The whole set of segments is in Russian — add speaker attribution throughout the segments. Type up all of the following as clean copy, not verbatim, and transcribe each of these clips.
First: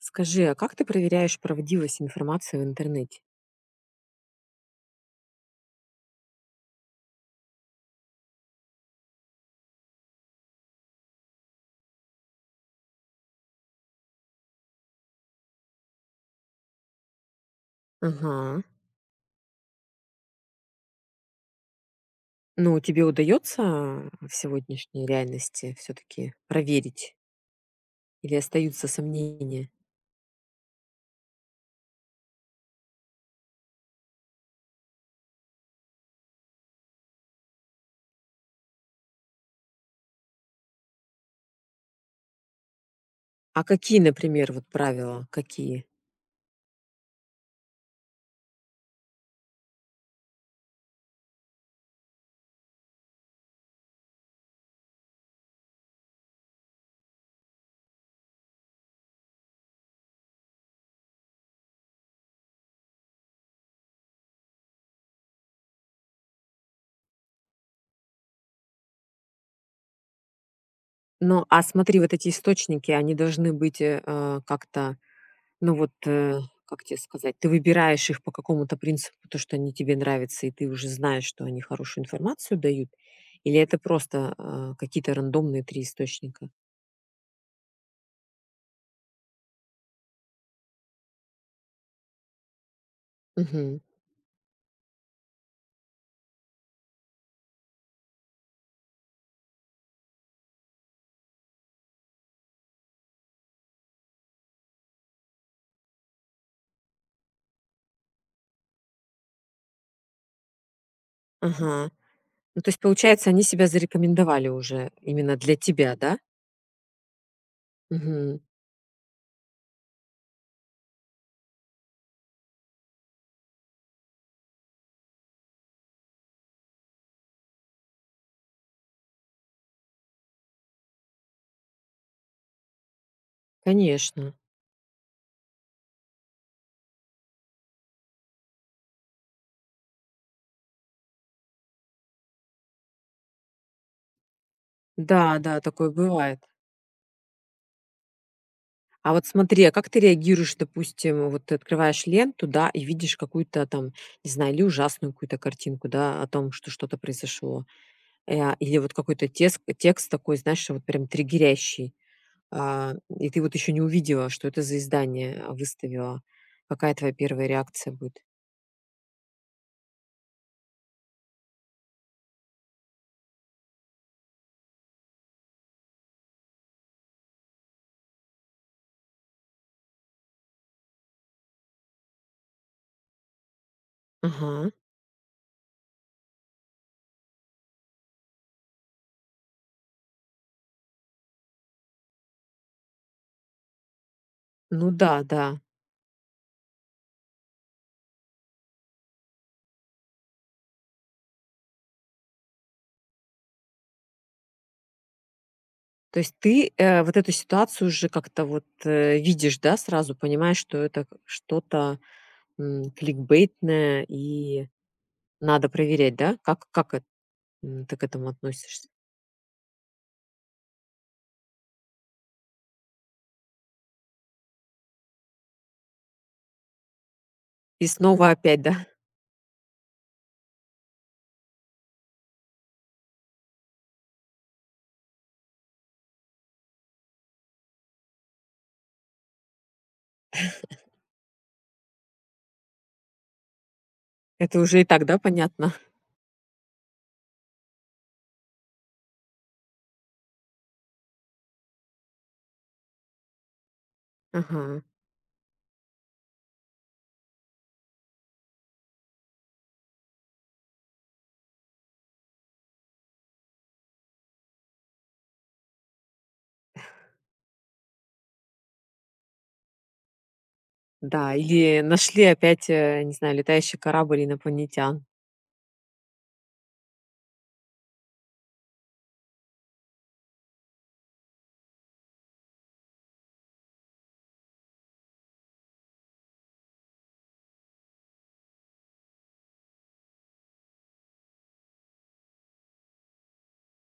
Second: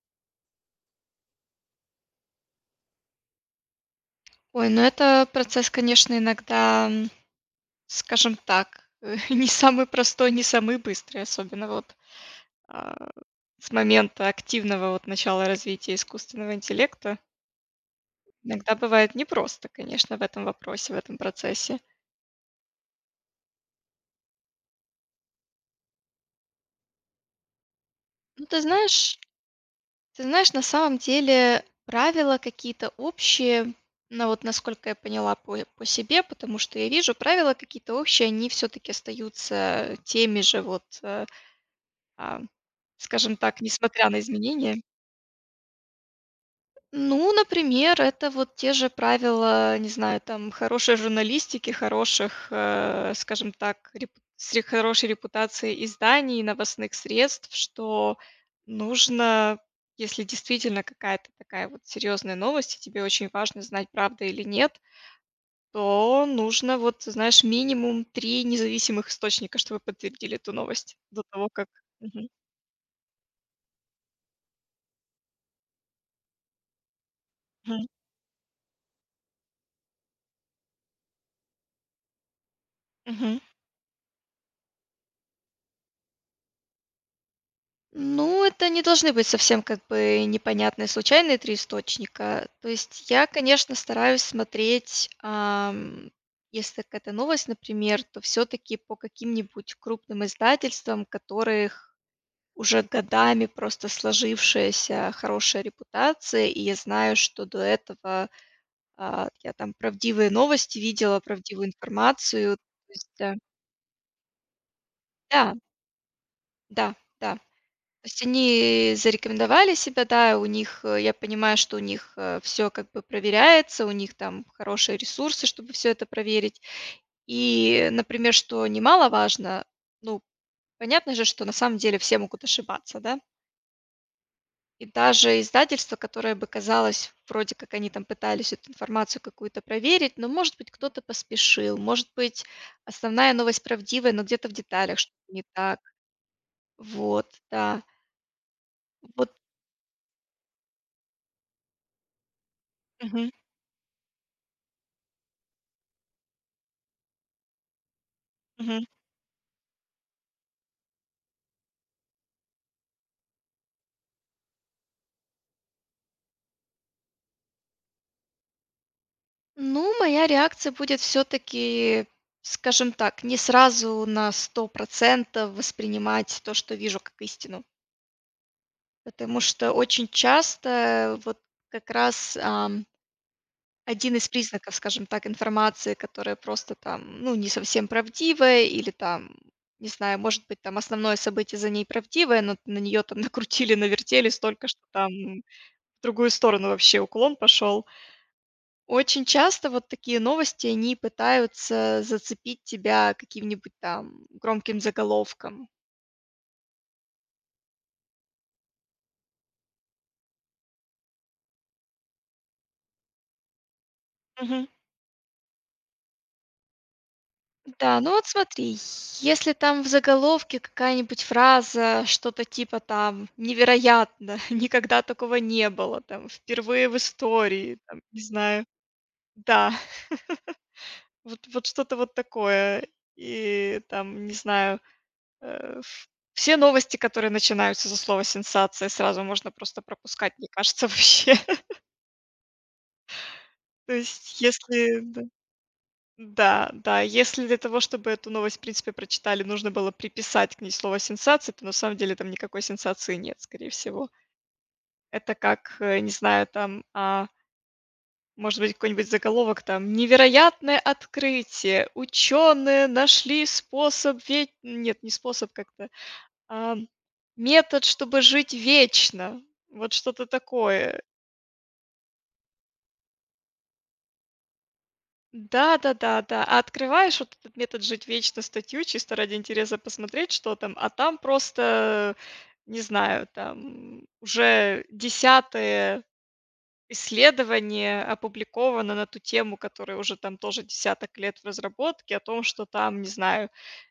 Speaker 1: Скажи, а как ты проверяешь правдивость информации в интернете?
Speaker 2: Ой, ну это процесс, конечно, иногда, скажем так, не самый простой, не самый быстрый, особенно вот а, с момента активного вот начала развития искусственного интеллекта.
Speaker 1: Ага.
Speaker 2: Иногда бывает непросто, конечно, в этом вопросе, в этом процессе.
Speaker 1: Ну, тебе удается в сегодняшней реальности все-таки проверить или
Speaker 2: Ну, ты
Speaker 1: остаются
Speaker 2: знаешь,
Speaker 1: сомнения?
Speaker 2: ты знаешь, на самом деле правила какие-то общие, но вот насколько я поняла по себе, потому что я вижу, правила какие-то общие, они все-таки остаются теми же вот А, скажем так,
Speaker 1: А какие,
Speaker 2: несмотря на
Speaker 1: например, вот
Speaker 2: изменения.
Speaker 1: правила, какие?
Speaker 2: Ну, например, это вот те же правила, не знаю, там, хорошей журналистики, хороших, скажем так, хорошей репутацией изданий, новостных средств, что нужно, если действительно какая-то такая вот серьезная новость, и тебе очень важно знать, правда или нет, то нужно вот, знаешь, минимум три независимых источника, чтобы подтвердили эту новость до
Speaker 1: Ну,
Speaker 2: того,
Speaker 1: а
Speaker 2: как...
Speaker 1: смотри, вот эти
Speaker 2: Мгм.
Speaker 1: источники, они должны быть как-то, ну вот, как тебе сказать, ты
Speaker 2: Мгм.
Speaker 1: выбираешь их по какому-то принципу, то, что они тебе нравятся, и ты уже знаешь, что они хорошую информацию дают,
Speaker 2: Мгм.
Speaker 1: или это просто какие-то рандомные три источника?
Speaker 2: Ну, это не должны быть совсем как бы непонятные случайные 3 источника. То есть я, конечно,
Speaker 1: Мгм.
Speaker 2: стараюсь смотреть, если какая-то новость, например, то все таки по каким-нибудь крупным издательствам, которых уже годами просто сложившаяся хорошая репутация. И я знаю, что до этого, я там правдивые новости видела, правдивую
Speaker 1: Ага.
Speaker 2: информацию.
Speaker 1: Ну, то есть,
Speaker 2: То есть,
Speaker 1: получается, они себя зарекомендовали уже именно
Speaker 2: да,
Speaker 1: для тебя, да?
Speaker 2: да, да. То есть
Speaker 1: Мгм.
Speaker 2: они зарекомендовали себя, да, у них, я понимаю, что у них, все как бы проверяется, у них там хорошие ресурсы, чтобы все это проверить. И, например, что немаловажно, ну, понятно же, что на самом деле все могут ошибаться, да.
Speaker 1: Конечно.
Speaker 2: И даже издательство, которое бы казалось, вроде как они там пытались эту информацию какую-то проверить, но, может быть, кто-то поспешил, может быть, основная новость правдивая, но где-то в деталях что-то
Speaker 1: Да,
Speaker 2: не
Speaker 1: да,
Speaker 2: так.
Speaker 1: такое бывает.
Speaker 2: Вот, да.
Speaker 1: А вот
Speaker 2: Вот.
Speaker 1: смотри, а как ты реагируешь, допустим, вот ты открываешь ленту, да, и видишь
Speaker 2: Мгм.
Speaker 1: какую-то там, не знаю, или ужасную какую-то картинку, да, о том, что что-то произошло, или
Speaker 2: Мгм.
Speaker 1: вот какой-то текст, такой, знаешь, вот прям триггерящий, а, и ты вот еще не увидела, что это за издание выставила. Какая твоя первая реакция будет?
Speaker 2: Ну, моя реакция будет все-таки, скажем так, не сразу на 100% воспринимать то, что вижу, как истину. Потому что очень часто вот как раз один из
Speaker 1: Ага.
Speaker 2: признаков, скажем так, информации, которая просто там, ну, не совсем правдивая или там, не знаю, может быть, там основное событие за ней правдивое, но на нее там накрутили, навертели столько, что
Speaker 1: Ну
Speaker 2: там
Speaker 1: да, да.
Speaker 2: в другую сторону вообще уклон пошел. Очень часто вот такие новости, они пытаются зацепить тебя каким-нибудь там громким заголовком.
Speaker 1: То есть ты, вот эту ситуацию уже как-то вот, видишь, да, сразу понимаешь, что это к что-то, кликбейтное
Speaker 2: Мгм.
Speaker 1: и надо проверять, да? Как ты
Speaker 2: Да,
Speaker 1: к
Speaker 2: ну вот
Speaker 1: этому
Speaker 2: смотри,
Speaker 1: относишься?
Speaker 2: если там в заголовке какая-нибудь фраза, что-то типа там невероятно, никогда такого не было, там впервые в истории,
Speaker 1: И
Speaker 2: там, не
Speaker 1: снова опять,
Speaker 2: знаю,
Speaker 1: да?
Speaker 2: да, вот, вот что-то вот такое, и там, не знаю, э, ф- все новости, которые начинаются со слова сенсация, сразу можно просто пропускать, мне кажется, вообще. То есть,
Speaker 1: Это уже и
Speaker 2: если
Speaker 1: так, да,
Speaker 2: да,
Speaker 1: понятно?
Speaker 2: да, да, если для того, чтобы эту новость, в принципе, прочитали, нужно было приписать к ней слово "сенсация", то на самом деле там никакой сенсации нет, скорее всего.
Speaker 1: Ага.
Speaker 2: Это как, не знаю, там, может быть, какой-нибудь заголовок там: "Невероятное открытие! Ученые нашли способ ве". Нет, не способ как-то, а, "метод, чтобы жить вечно". Вот что-то такое.
Speaker 1: Да, или нашли опять, не знаю, летающий корабль инопланетян.
Speaker 2: Да-да-да-да. А открываешь вот этот метод "жить вечно" статью чисто ради интереса посмотреть, что там, а там просто, не знаю, там уже десятые. Исследование опубликовано на ту тему, которая уже там тоже десяток лет в разработке, о том, что там, не знаю,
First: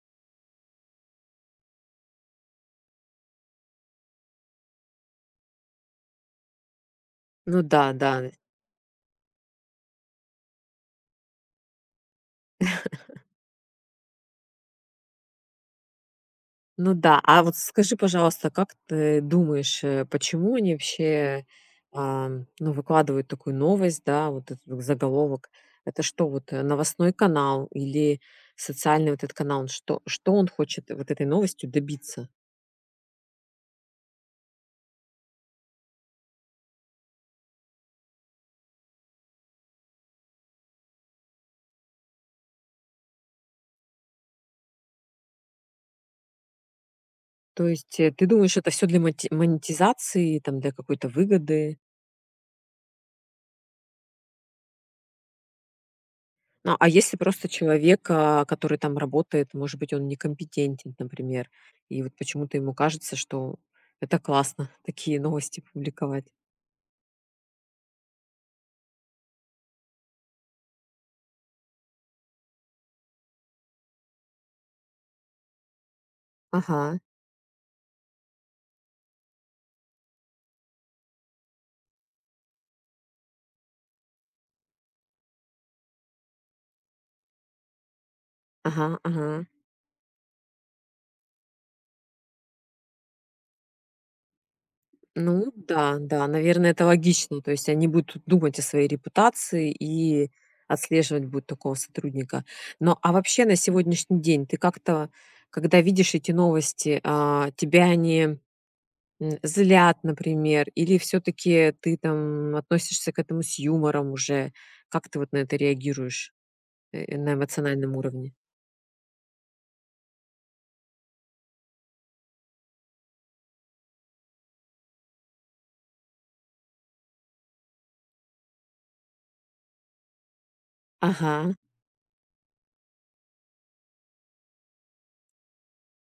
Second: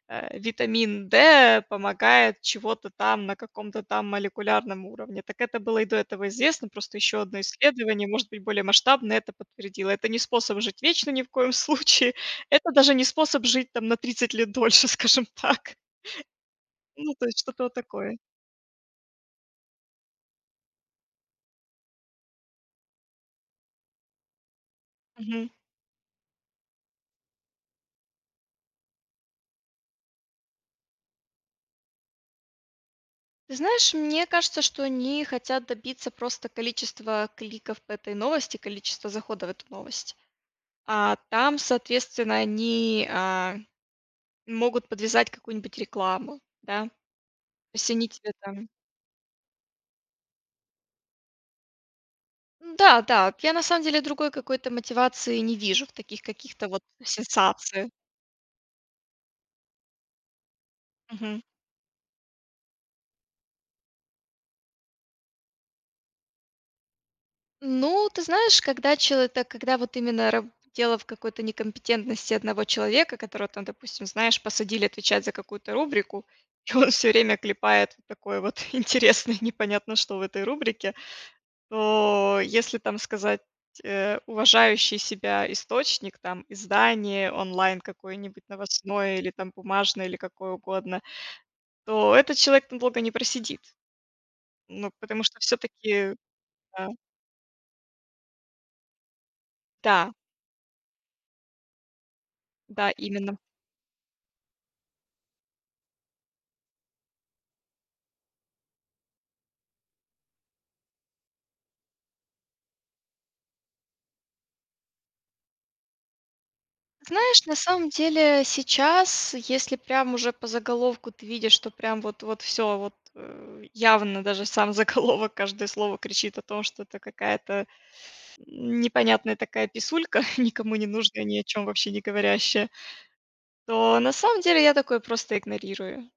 Speaker 2: витамин D помогает чего-то там на каком-то там молекулярном уровне. Так это было и до этого известно, просто еще одно
Speaker 1: Ну да,
Speaker 2: исследование,
Speaker 1: да.
Speaker 2: может быть, более масштабное это подтвердило. Это не способ жить вечно ни в коем случае, это даже не способ жить там на 30 лет дольше, скажем так.
Speaker 1: Ну
Speaker 2: Ну,
Speaker 1: да,
Speaker 2: то есть
Speaker 1: а вот
Speaker 2: что-то вот
Speaker 1: скажи,
Speaker 2: такое.
Speaker 1: пожалуйста, как ты думаешь, почему они вообще, ну, выкладывают такую новость, да, вот этот вот заголовок?
Speaker 2: Мгм.
Speaker 1: Это что, вот новостной канал или социальный вот этот канал? Что он хочет вот этой новостью добиться?
Speaker 2: Ты знаешь, мне кажется, что они хотят добиться просто количества кликов по этой новости, количества заходов в эту новость. А там, соответственно, они могут подвязать какую-нибудь рекламу, да. То
Speaker 1: То
Speaker 2: есть
Speaker 1: есть
Speaker 2: они
Speaker 1: ты
Speaker 2: тебе
Speaker 1: думаешь,
Speaker 2: там...
Speaker 1: это все для монетизации, там, для какой-то выгоды?
Speaker 2: Да, да, я на самом деле другой какой-то мотивации не вижу в таких каких-то
Speaker 1: Ну,
Speaker 2: вот
Speaker 1: а если просто
Speaker 2: сенсациях.
Speaker 1: человек, который там работает, может быть, он некомпетентен, например, и вот почему-то ему кажется, что это классно, такие новости публиковать.
Speaker 2: Ну, ты знаешь, когда человек, когда вот именно раб дело в какой-то некомпетентности одного человека, которого там, допустим, знаешь, посадили отвечать за какую-то рубрику, и он
Speaker 1: Ага,
Speaker 2: все время клепает вот такое вот интересное, непонятно что в этой рубрике, то если там сказать, уважающий себя источник, там, издание онлайн какое-нибудь
Speaker 1: ага,
Speaker 2: новостное
Speaker 1: ага.
Speaker 2: или там бумажное, или какое угодно, то этот человек там долго не просидит. Ну, потому что
Speaker 1: Ну
Speaker 2: все
Speaker 1: да,
Speaker 2: таки
Speaker 1: да, наверное, это
Speaker 2: да.
Speaker 1: логично. То есть они будут думать о своей репутации
Speaker 2: Да,
Speaker 1: и отслеживать будут такого сотрудника.
Speaker 2: да,
Speaker 1: Но а
Speaker 2: именно.
Speaker 1: вообще на сегодняшний день ты как-то, когда видишь эти новости, тебя они злят, например, или все-таки ты там относишься к этому с юмором уже? Как ты вот на это реагируешь на
Speaker 2: Знаешь, на самом
Speaker 1: эмоциональном уровне?
Speaker 2: деле сейчас, если прям уже по заголовку ты видишь, что прям вот, вот все, вот явно даже сам заголовок, каждое слово кричит о том, что это какая-то непонятная такая писулька, никому не нужная, ни о
Speaker 1: Ага.
Speaker 2: чем вообще не говорящая, то на самом деле я такое просто игнорирую.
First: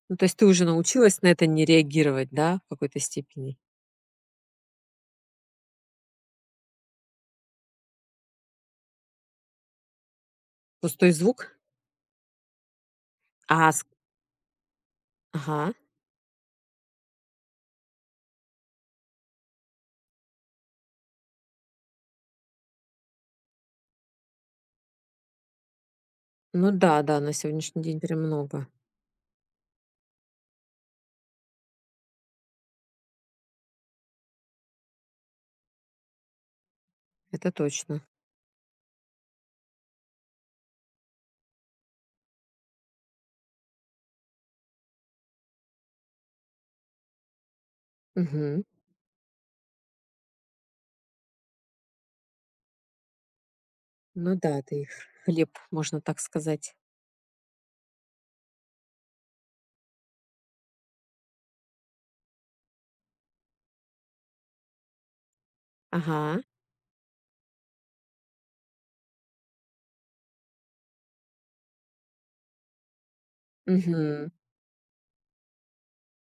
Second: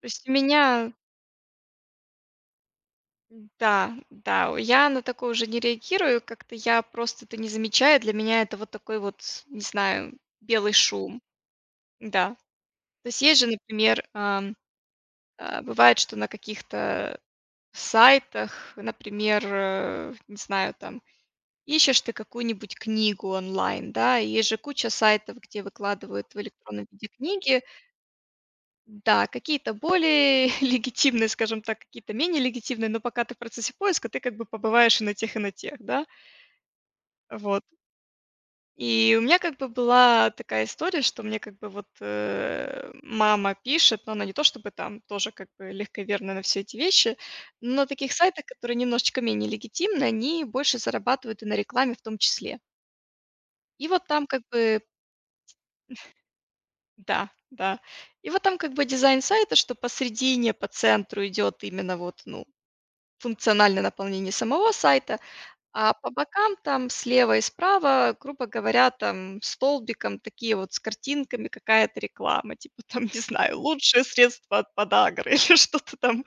Speaker 2: То
Speaker 1: Ну, то
Speaker 2: есть у
Speaker 1: есть ты уже
Speaker 2: меня,
Speaker 1: научилась на это не реагировать, да, в какой-то степени?
Speaker 2: да, да, я на такое уже не реагирую, как-то я просто это не замечаю, для меня это вот такой вот, не знаю, белый
Speaker 1: Пустой
Speaker 2: шум,
Speaker 1: звук?
Speaker 2: да. То есть есть же,
Speaker 1: А, с
Speaker 2: например,
Speaker 1: ага.
Speaker 2: бывает, что на каких-то сайтах, например, не знаю, там, ищешь ты какую-нибудь книгу онлайн, да, и есть же куча сайтов, где выкладывают в
Speaker 1: Ну
Speaker 2: электронном
Speaker 1: да,
Speaker 2: виде
Speaker 1: да, на
Speaker 2: книги.
Speaker 1: сегодняшний день прям много.
Speaker 2: Да, какие-то более легитимные, скажем так, какие-то менее легитимные, но пока ты в процессе поиска, ты как бы побываешь и на тех, да.
Speaker 1: Это
Speaker 2: Вот.
Speaker 1: точно.
Speaker 2: И у меня как бы была такая история, что мне как бы вот, мама пишет, но она не то чтобы там тоже как бы легковерна на все эти вещи, но на таких сайтах,
Speaker 1: Мгм.
Speaker 2: которые немножечко менее легитимны, они больше зарабатывают и на рекламе в том числе. И вот там
Speaker 1: Ну
Speaker 2: как
Speaker 1: да, ты
Speaker 2: бы
Speaker 1: их хлеб, можно так сказать.
Speaker 2: да, да. И вот там как бы дизайн сайта, что посредине, по центру идет именно вот, ну, функциональное наполнение самого сайта, а по
Speaker 1: Ага.
Speaker 2: бокам там слева и справа, грубо говоря, там столбиком такие вот с картинками, какая-то реклама, типа там, не знаю, лучшее
Speaker 1: Мгм.
Speaker 2: средство от подагры или что-то там,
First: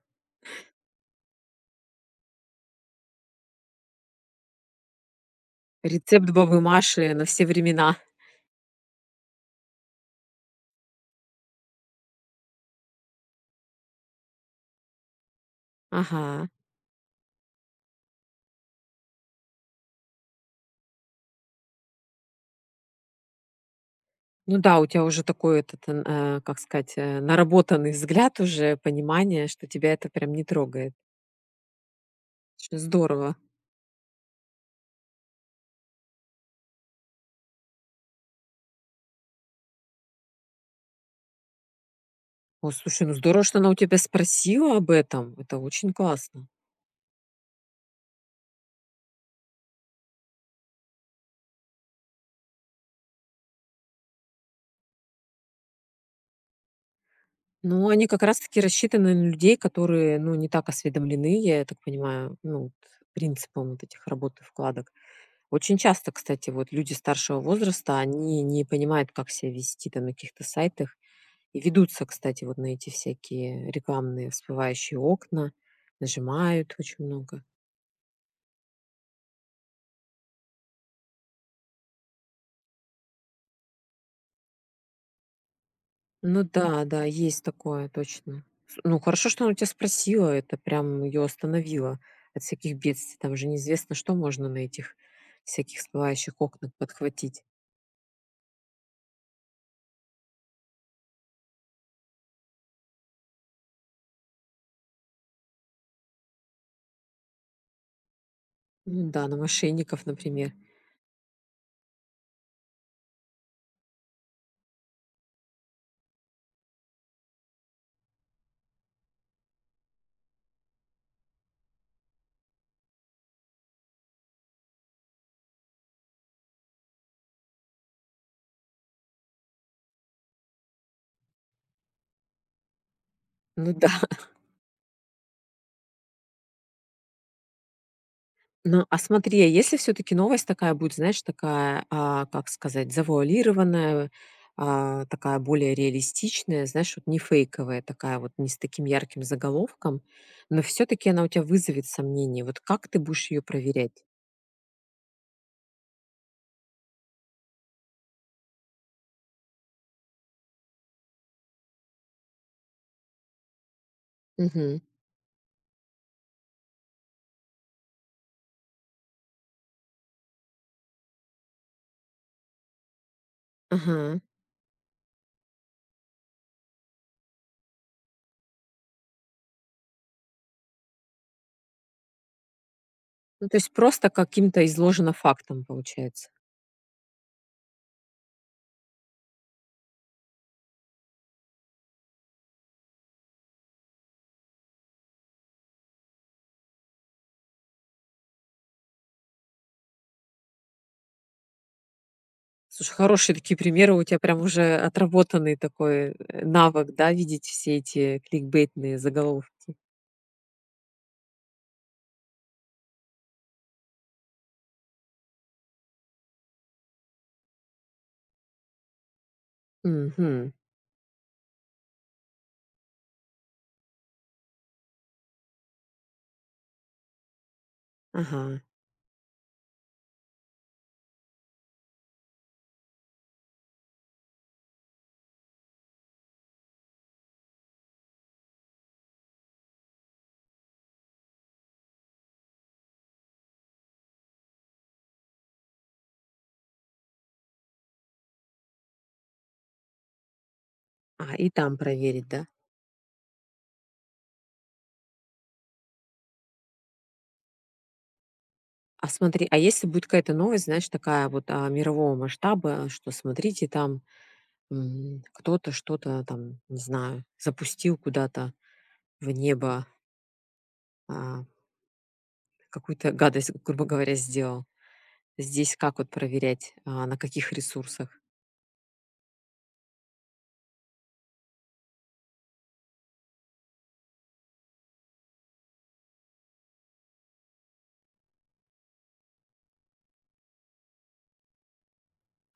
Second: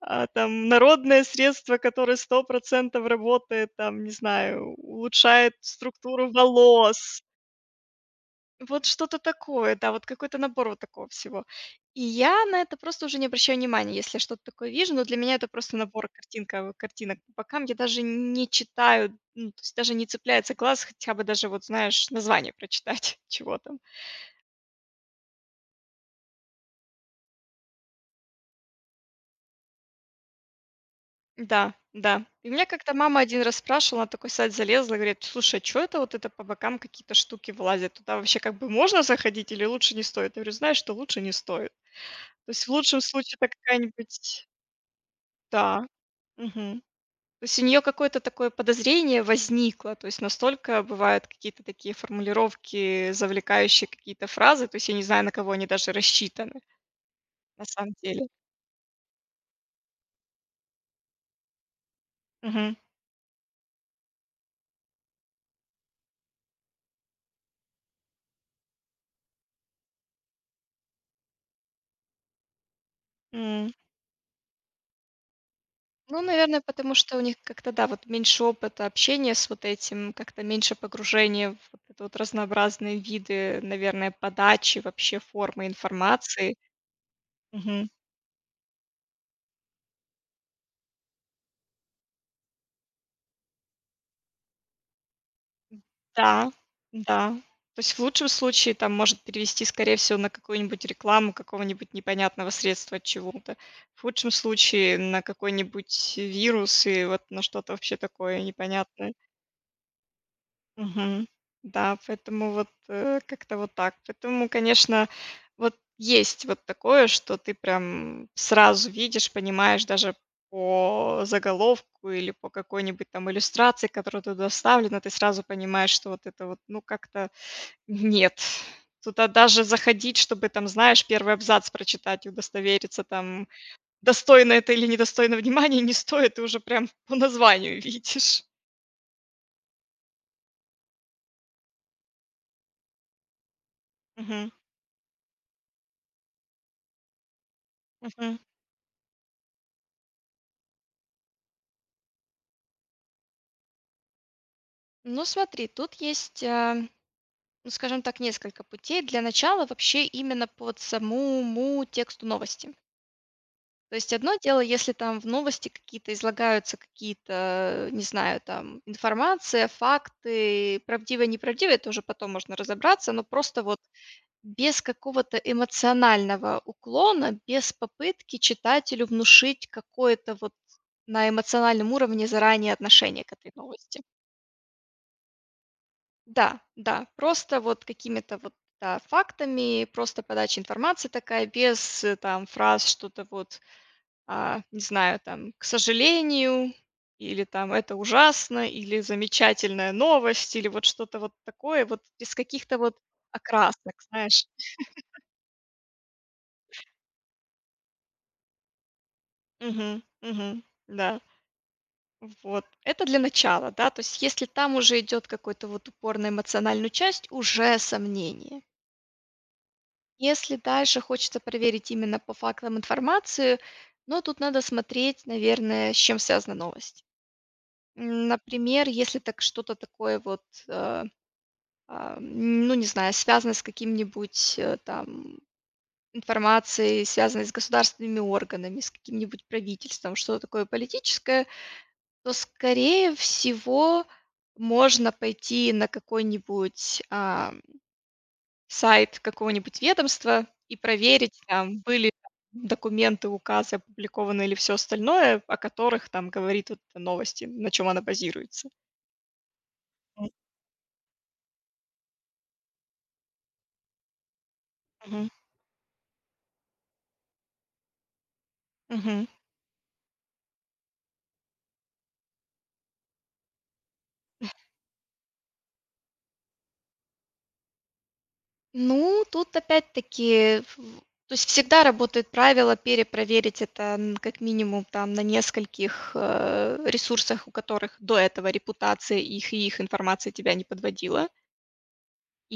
Speaker 2: там народное средство, которое 100% работает, там, не знаю, улучшает структуру
Speaker 1: Рецепт бабы Маши
Speaker 2: волос.
Speaker 1: на все времена.
Speaker 2: Вот что-то такое, да, вот какой-то набор вот такого всего. И я на это просто уже не обращаю внимания, если я что-то такое вижу, но для меня это просто набор
Speaker 1: Ага.
Speaker 2: картинка, вот картинок по бокам. Я даже не читаю, ну, то есть даже не цепляется глаз, хотя бы даже вот, знаешь, название прочитать, чего там.
Speaker 1: Ну да, у тебя уже такой этот, как сказать, наработанный взгляд уже, понимание, что тебя это прям не трогает.
Speaker 2: Да, да. И меня
Speaker 1: Очень
Speaker 2: как-то мама
Speaker 1: здорово.
Speaker 2: один раз спрашивала, на такой сайт залезла, говорит, слушай, а что это вот это по бокам какие-то штуки вылазят? Туда вообще как бы можно заходить или лучше не стоит? Я говорю, знаешь, что лучше не стоит. То есть
Speaker 1: О,
Speaker 2: в лучшем
Speaker 1: слушай, ну
Speaker 2: случае
Speaker 1: здорово,
Speaker 2: это
Speaker 1: что она у тебя
Speaker 2: какая-нибудь...
Speaker 1: спросила об этом. Это
Speaker 2: Да.
Speaker 1: очень классно.
Speaker 2: Мгм. То есть у нее какое-то такое подозрение возникло, то есть настолько бывают какие-то такие формулировки, завлекающие какие-то фразы, то есть я не знаю, на кого они даже рассчитаны на
Speaker 1: Ну,
Speaker 2: самом
Speaker 1: они как
Speaker 2: деле.
Speaker 1: раз таки рассчитаны на людей, которые, ну, не так осведомлены, я так понимаю, ну, вот
Speaker 2: Мгм.
Speaker 1: принципом вот этих работ и вкладок. Очень часто, кстати, вот люди старшего возраста, они не понимают, как себя вести там на каких-то сайтах, и ведутся, кстати, вот на эти всякие
Speaker 2: М.
Speaker 1: рекламные всплывающие окна,
Speaker 2: Ну, наверное,
Speaker 1: нажимают
Speaker 2: потому
Speaker 1: очень
Speaker 2: что у них
Speaker 1: много.
Speaker 2: как-то, да, вот меньше опыта общения с вот этим, как-то меньше погружения в вот это вот разнообразные виды, наверное, подачи вообще формы
Speaker 1: Ну
Speaker 2: информации.
Speaker 1: да, да, есть такое, точно. С Ну, хорошо, что она у тебя спросила, это прям ее остановило от всяких бедствий. Там же неизвестно, что можно на этих всяких всплывающих
Speaker 2: Да,
Speaker 1: окнах
Speaker 2: да.
Speaker 1: подхватить.
Speaker 2: То есть в лучшем случае там может перевести, скорее всего, на какую-нибудь рекламу какого-нибудь непонятного средства от чего-то. В худшем случае на какой-нибудь вирус и вот на что-то вообще такое
Speaker 1: Ну
Speaker 2: непонятное.
Speaker 1: да, на мошенников, например.
Speaker 2: Мгм. Да, поэтому вот, как-то вот так. Поэтому, конечно, вот есть вот такое, что ты прям сразу видишь, понимаешь даже по заголовку или по какой-нибудь там иллюстрации, которая туда вставлена, ты сразу понимаешь, что вот это вот, ну, как-то нет, туда даже заходить, чтобы там, знаешь, первый абзац прочитать и удостовериться, там,
Speaker 1: Ну да.
Speaker 2: достойно это или недостойно внимания, не стоит. Ты уже прям по названию видишь.
Speaker 1: Ну, а смотри, а если все таки новость такая будет, знаешь, такая, как сказать, завуалированная,
Speaker 2: Мгм,
Speaker 1: такая более реалистичная, знаешь, вот не фейковая такая, вот
Speaker 2: мгм.
Speaker 1: не с таким ярким заголовком, но все таки она у тебя вызовет сомнения. Вот как ты будешь ее проверять?
Speaker 2: Ну, смотри, тут есть, ну, скажем так, несколько путей. Для начала вообще именно под самому тексту новости. То есть одно дело,
Speaker 1: Мгм.
Speaker 2: если там в новости какие-то излагаются какие-то, не знаю, там информация, факты, правдивые неправдивая, это уже потом можно разобраться, но просто вот
Speaker 1: Ага.
Speaker 2: без какого-то эмоционального уклона, без попытки читателю внушить какое-то вот на эмоциональном уровне заранее отношение к
Speaker 1: Ну,
Speaker 2: этой
Speaker 1: то есть
Speaker 2: новости.
Speaker 1: просто каким-то изложено фактом, получается.
Speaker 2: Да, да, просто вот какими-то вот да, фактами, просто подача информации такая, без там фраз что-то вот, не знаю, там, к сожалению, или там это ужасно, или замечательная новость, или вот что-то вот такое, вот без каких-то
Speaker 1: Слушай,
Speaker 2: вот
Speaker 1: хорошие такие примеры,
Speaker 2: окрасок,
Speaker 1: у тебя прям
Speaker 2: знаешь.
Speaker 1: уже отработанный такой навык, да, видеть все эти кликбейтные заголовки.
Speaker 2: Угу, угу, да. Вот. Это для начала, да. То есть если там уже идет какой-то вот упор на эмоциональную часть, уже сомнение.
Speaker 1: Мгм.
Speaker 2: Если дальше хочется проверить именно по фактам информацию, но тут надо смотреть, наверное, с чем связана новость.
Speaker 1: Ага.
Speaker 2: Например, если так что-то такое вот, э, ну не знаю, связано с каким-нибудь там информацией, связанной с государственными органами, с каким-нибудь правительством, что-то такое политическое, то, скорее всего, можно пойти на какой-нибудь, сайт какого-нибудь ведомства и
Speaker 1: А,
Speaker 2: проверить,
Speaker 1: и там
Speaker 2: там были
Speaker 1: проверить, да?
Speaker 2: документы, указы опубликованы или все остальное, о которых там говорит вот эта новость, на чем она базируется.
Speaker 1: А смотри, а если будет какая-то новость, знаешь, такая вот мирового масштаба, что смотрите, там
Speaker 2: Мгм,
Speaker 1: кто-то что-то там, не знаю, запустил куда-то
Speaker 2: мгм.
Speaker 1: в небо, а, какую-то гадость, грубо говоря, сделал. Здесь как вот проверять, на каких ресурсах?
Speaker 2: Ну, тут опять-таки, в то есть всегда работает правило перепроверить это, н как минимум там на нескольких, ресурсах, у которых до этого репутация их и их информация тебя не подводила.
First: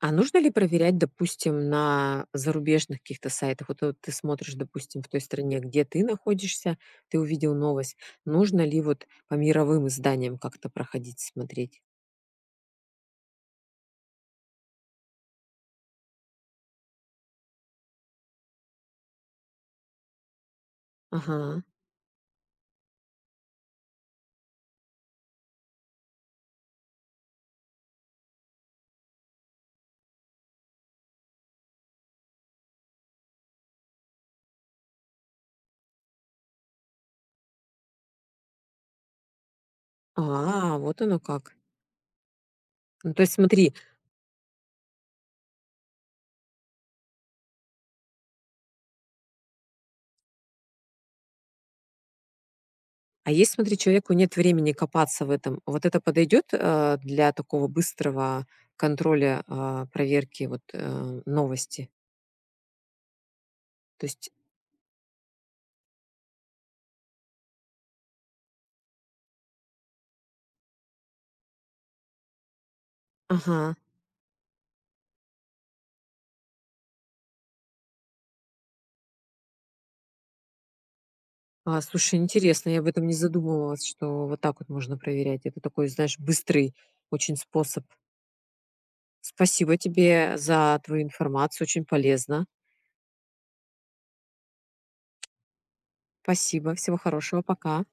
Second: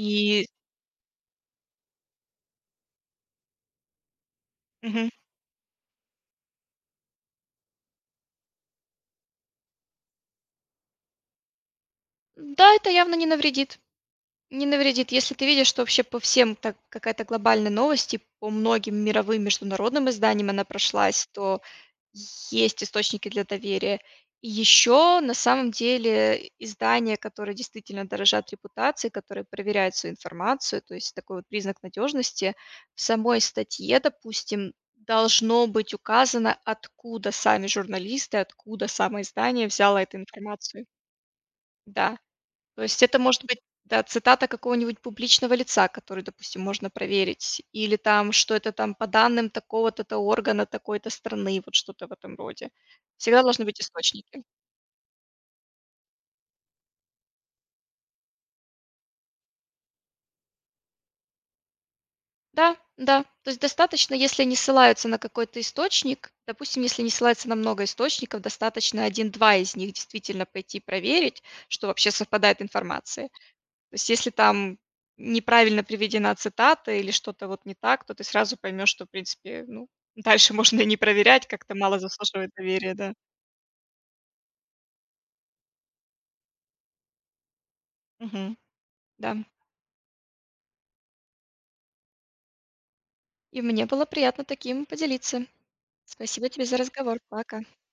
Speaker 1: А нужно ли проверять, допустим, на зарубежных каких-то сайтах? Вот, ты смотришь, допустим, в
Speaker 2: Мгм.
Speaker 1: той стране, где ты находишься, ты увидел новость. Нужно ли вот по мировым изданиям как-то проходить, смотреть?
Speaker 2: Да, это явно не навредит. Не навредит. Если ты видишь, что вообще по всем так какая-то глобальная новость, и по многим мировым международным изданиям она прошлась, то
Speaker 1: Ага.
Speaker 2: есть источники для доверия. И еще, на самом деле, издания, которые действительно дорожат репутацией, которые проверяют свою информацию, то есть такой вот признак надежности, в самой статье, допустим, должно быть указано, откуда сами журналисты, откуда самое издание взяло эту
Speaker 1: А,
Speaker 2: информацию.
Speaker 1: вот оно как.
Speaker 2: Да. То есть
Speaker 1: Ну,
Speaker 2: это
Speaker 1: то есть
Speaker 2: может быть,
Speaker 1: смотри,
Speaker 2: да, цитата какого-нибудь публичного лица, который, допустим, можно проверить, или там, что это там по данным такого то органа такой-то страны, вот что-то в этом роде.
Speaker 1: а
Speaker 2: Всегда
Speaker 1: если,
Speaker 2: должны
Speaker 1: смотри,
Speaker 2: быть
Speaker 1: человеку нет
Speaker 2: источники.
Speaker 1: времени копаться в этом, вот это подойдет, для такого быстрого контроля, проверки вот, новости?
Speaker 2: Да, да. То есть
Speaker 1: То
Speaker 2: достаточно,
Speaker 1: есть
Speaker 2: если они ссылаются на какой-то источник, допустим, если они ссылаются на много источников, достаточно один-два из них действительно пойти проверить, что вообще совпадает информация.
Speaker 1: ага.
Speaker 2: То есть если там неправильно приведена цитата или что-то вот не так, то ты сразу поймешь, что, в принципе, ну, дальше можно и не проверять, как-то
Speaker 1: А,
Speaker 2: мало
Speaker 1: слушай,
Speaker 2: заслуживает
Speaker 1: интересно, я об
Speaker 2: доверия,
Speaker 1: этом не
Speaker 2: да.
Speaker 1: задумывалась, что вот так вот можно проверять. Это такой, знаешь, быстрый очень способ.
Speaker 2: Мгм. Да.
Speaker 1: Спасибо тебе за твою информацию, очень полезно.
Speaker 2: И мне было приятно таким поделиться. Спасибо тебе
Speaker 1: Спасибо,
Speaker 2: за
Speaker 1: всего
Speaker 2: разговор.
Speaker 1: хорошего,
Speaker 2: Пока.
Speaker 1: пока.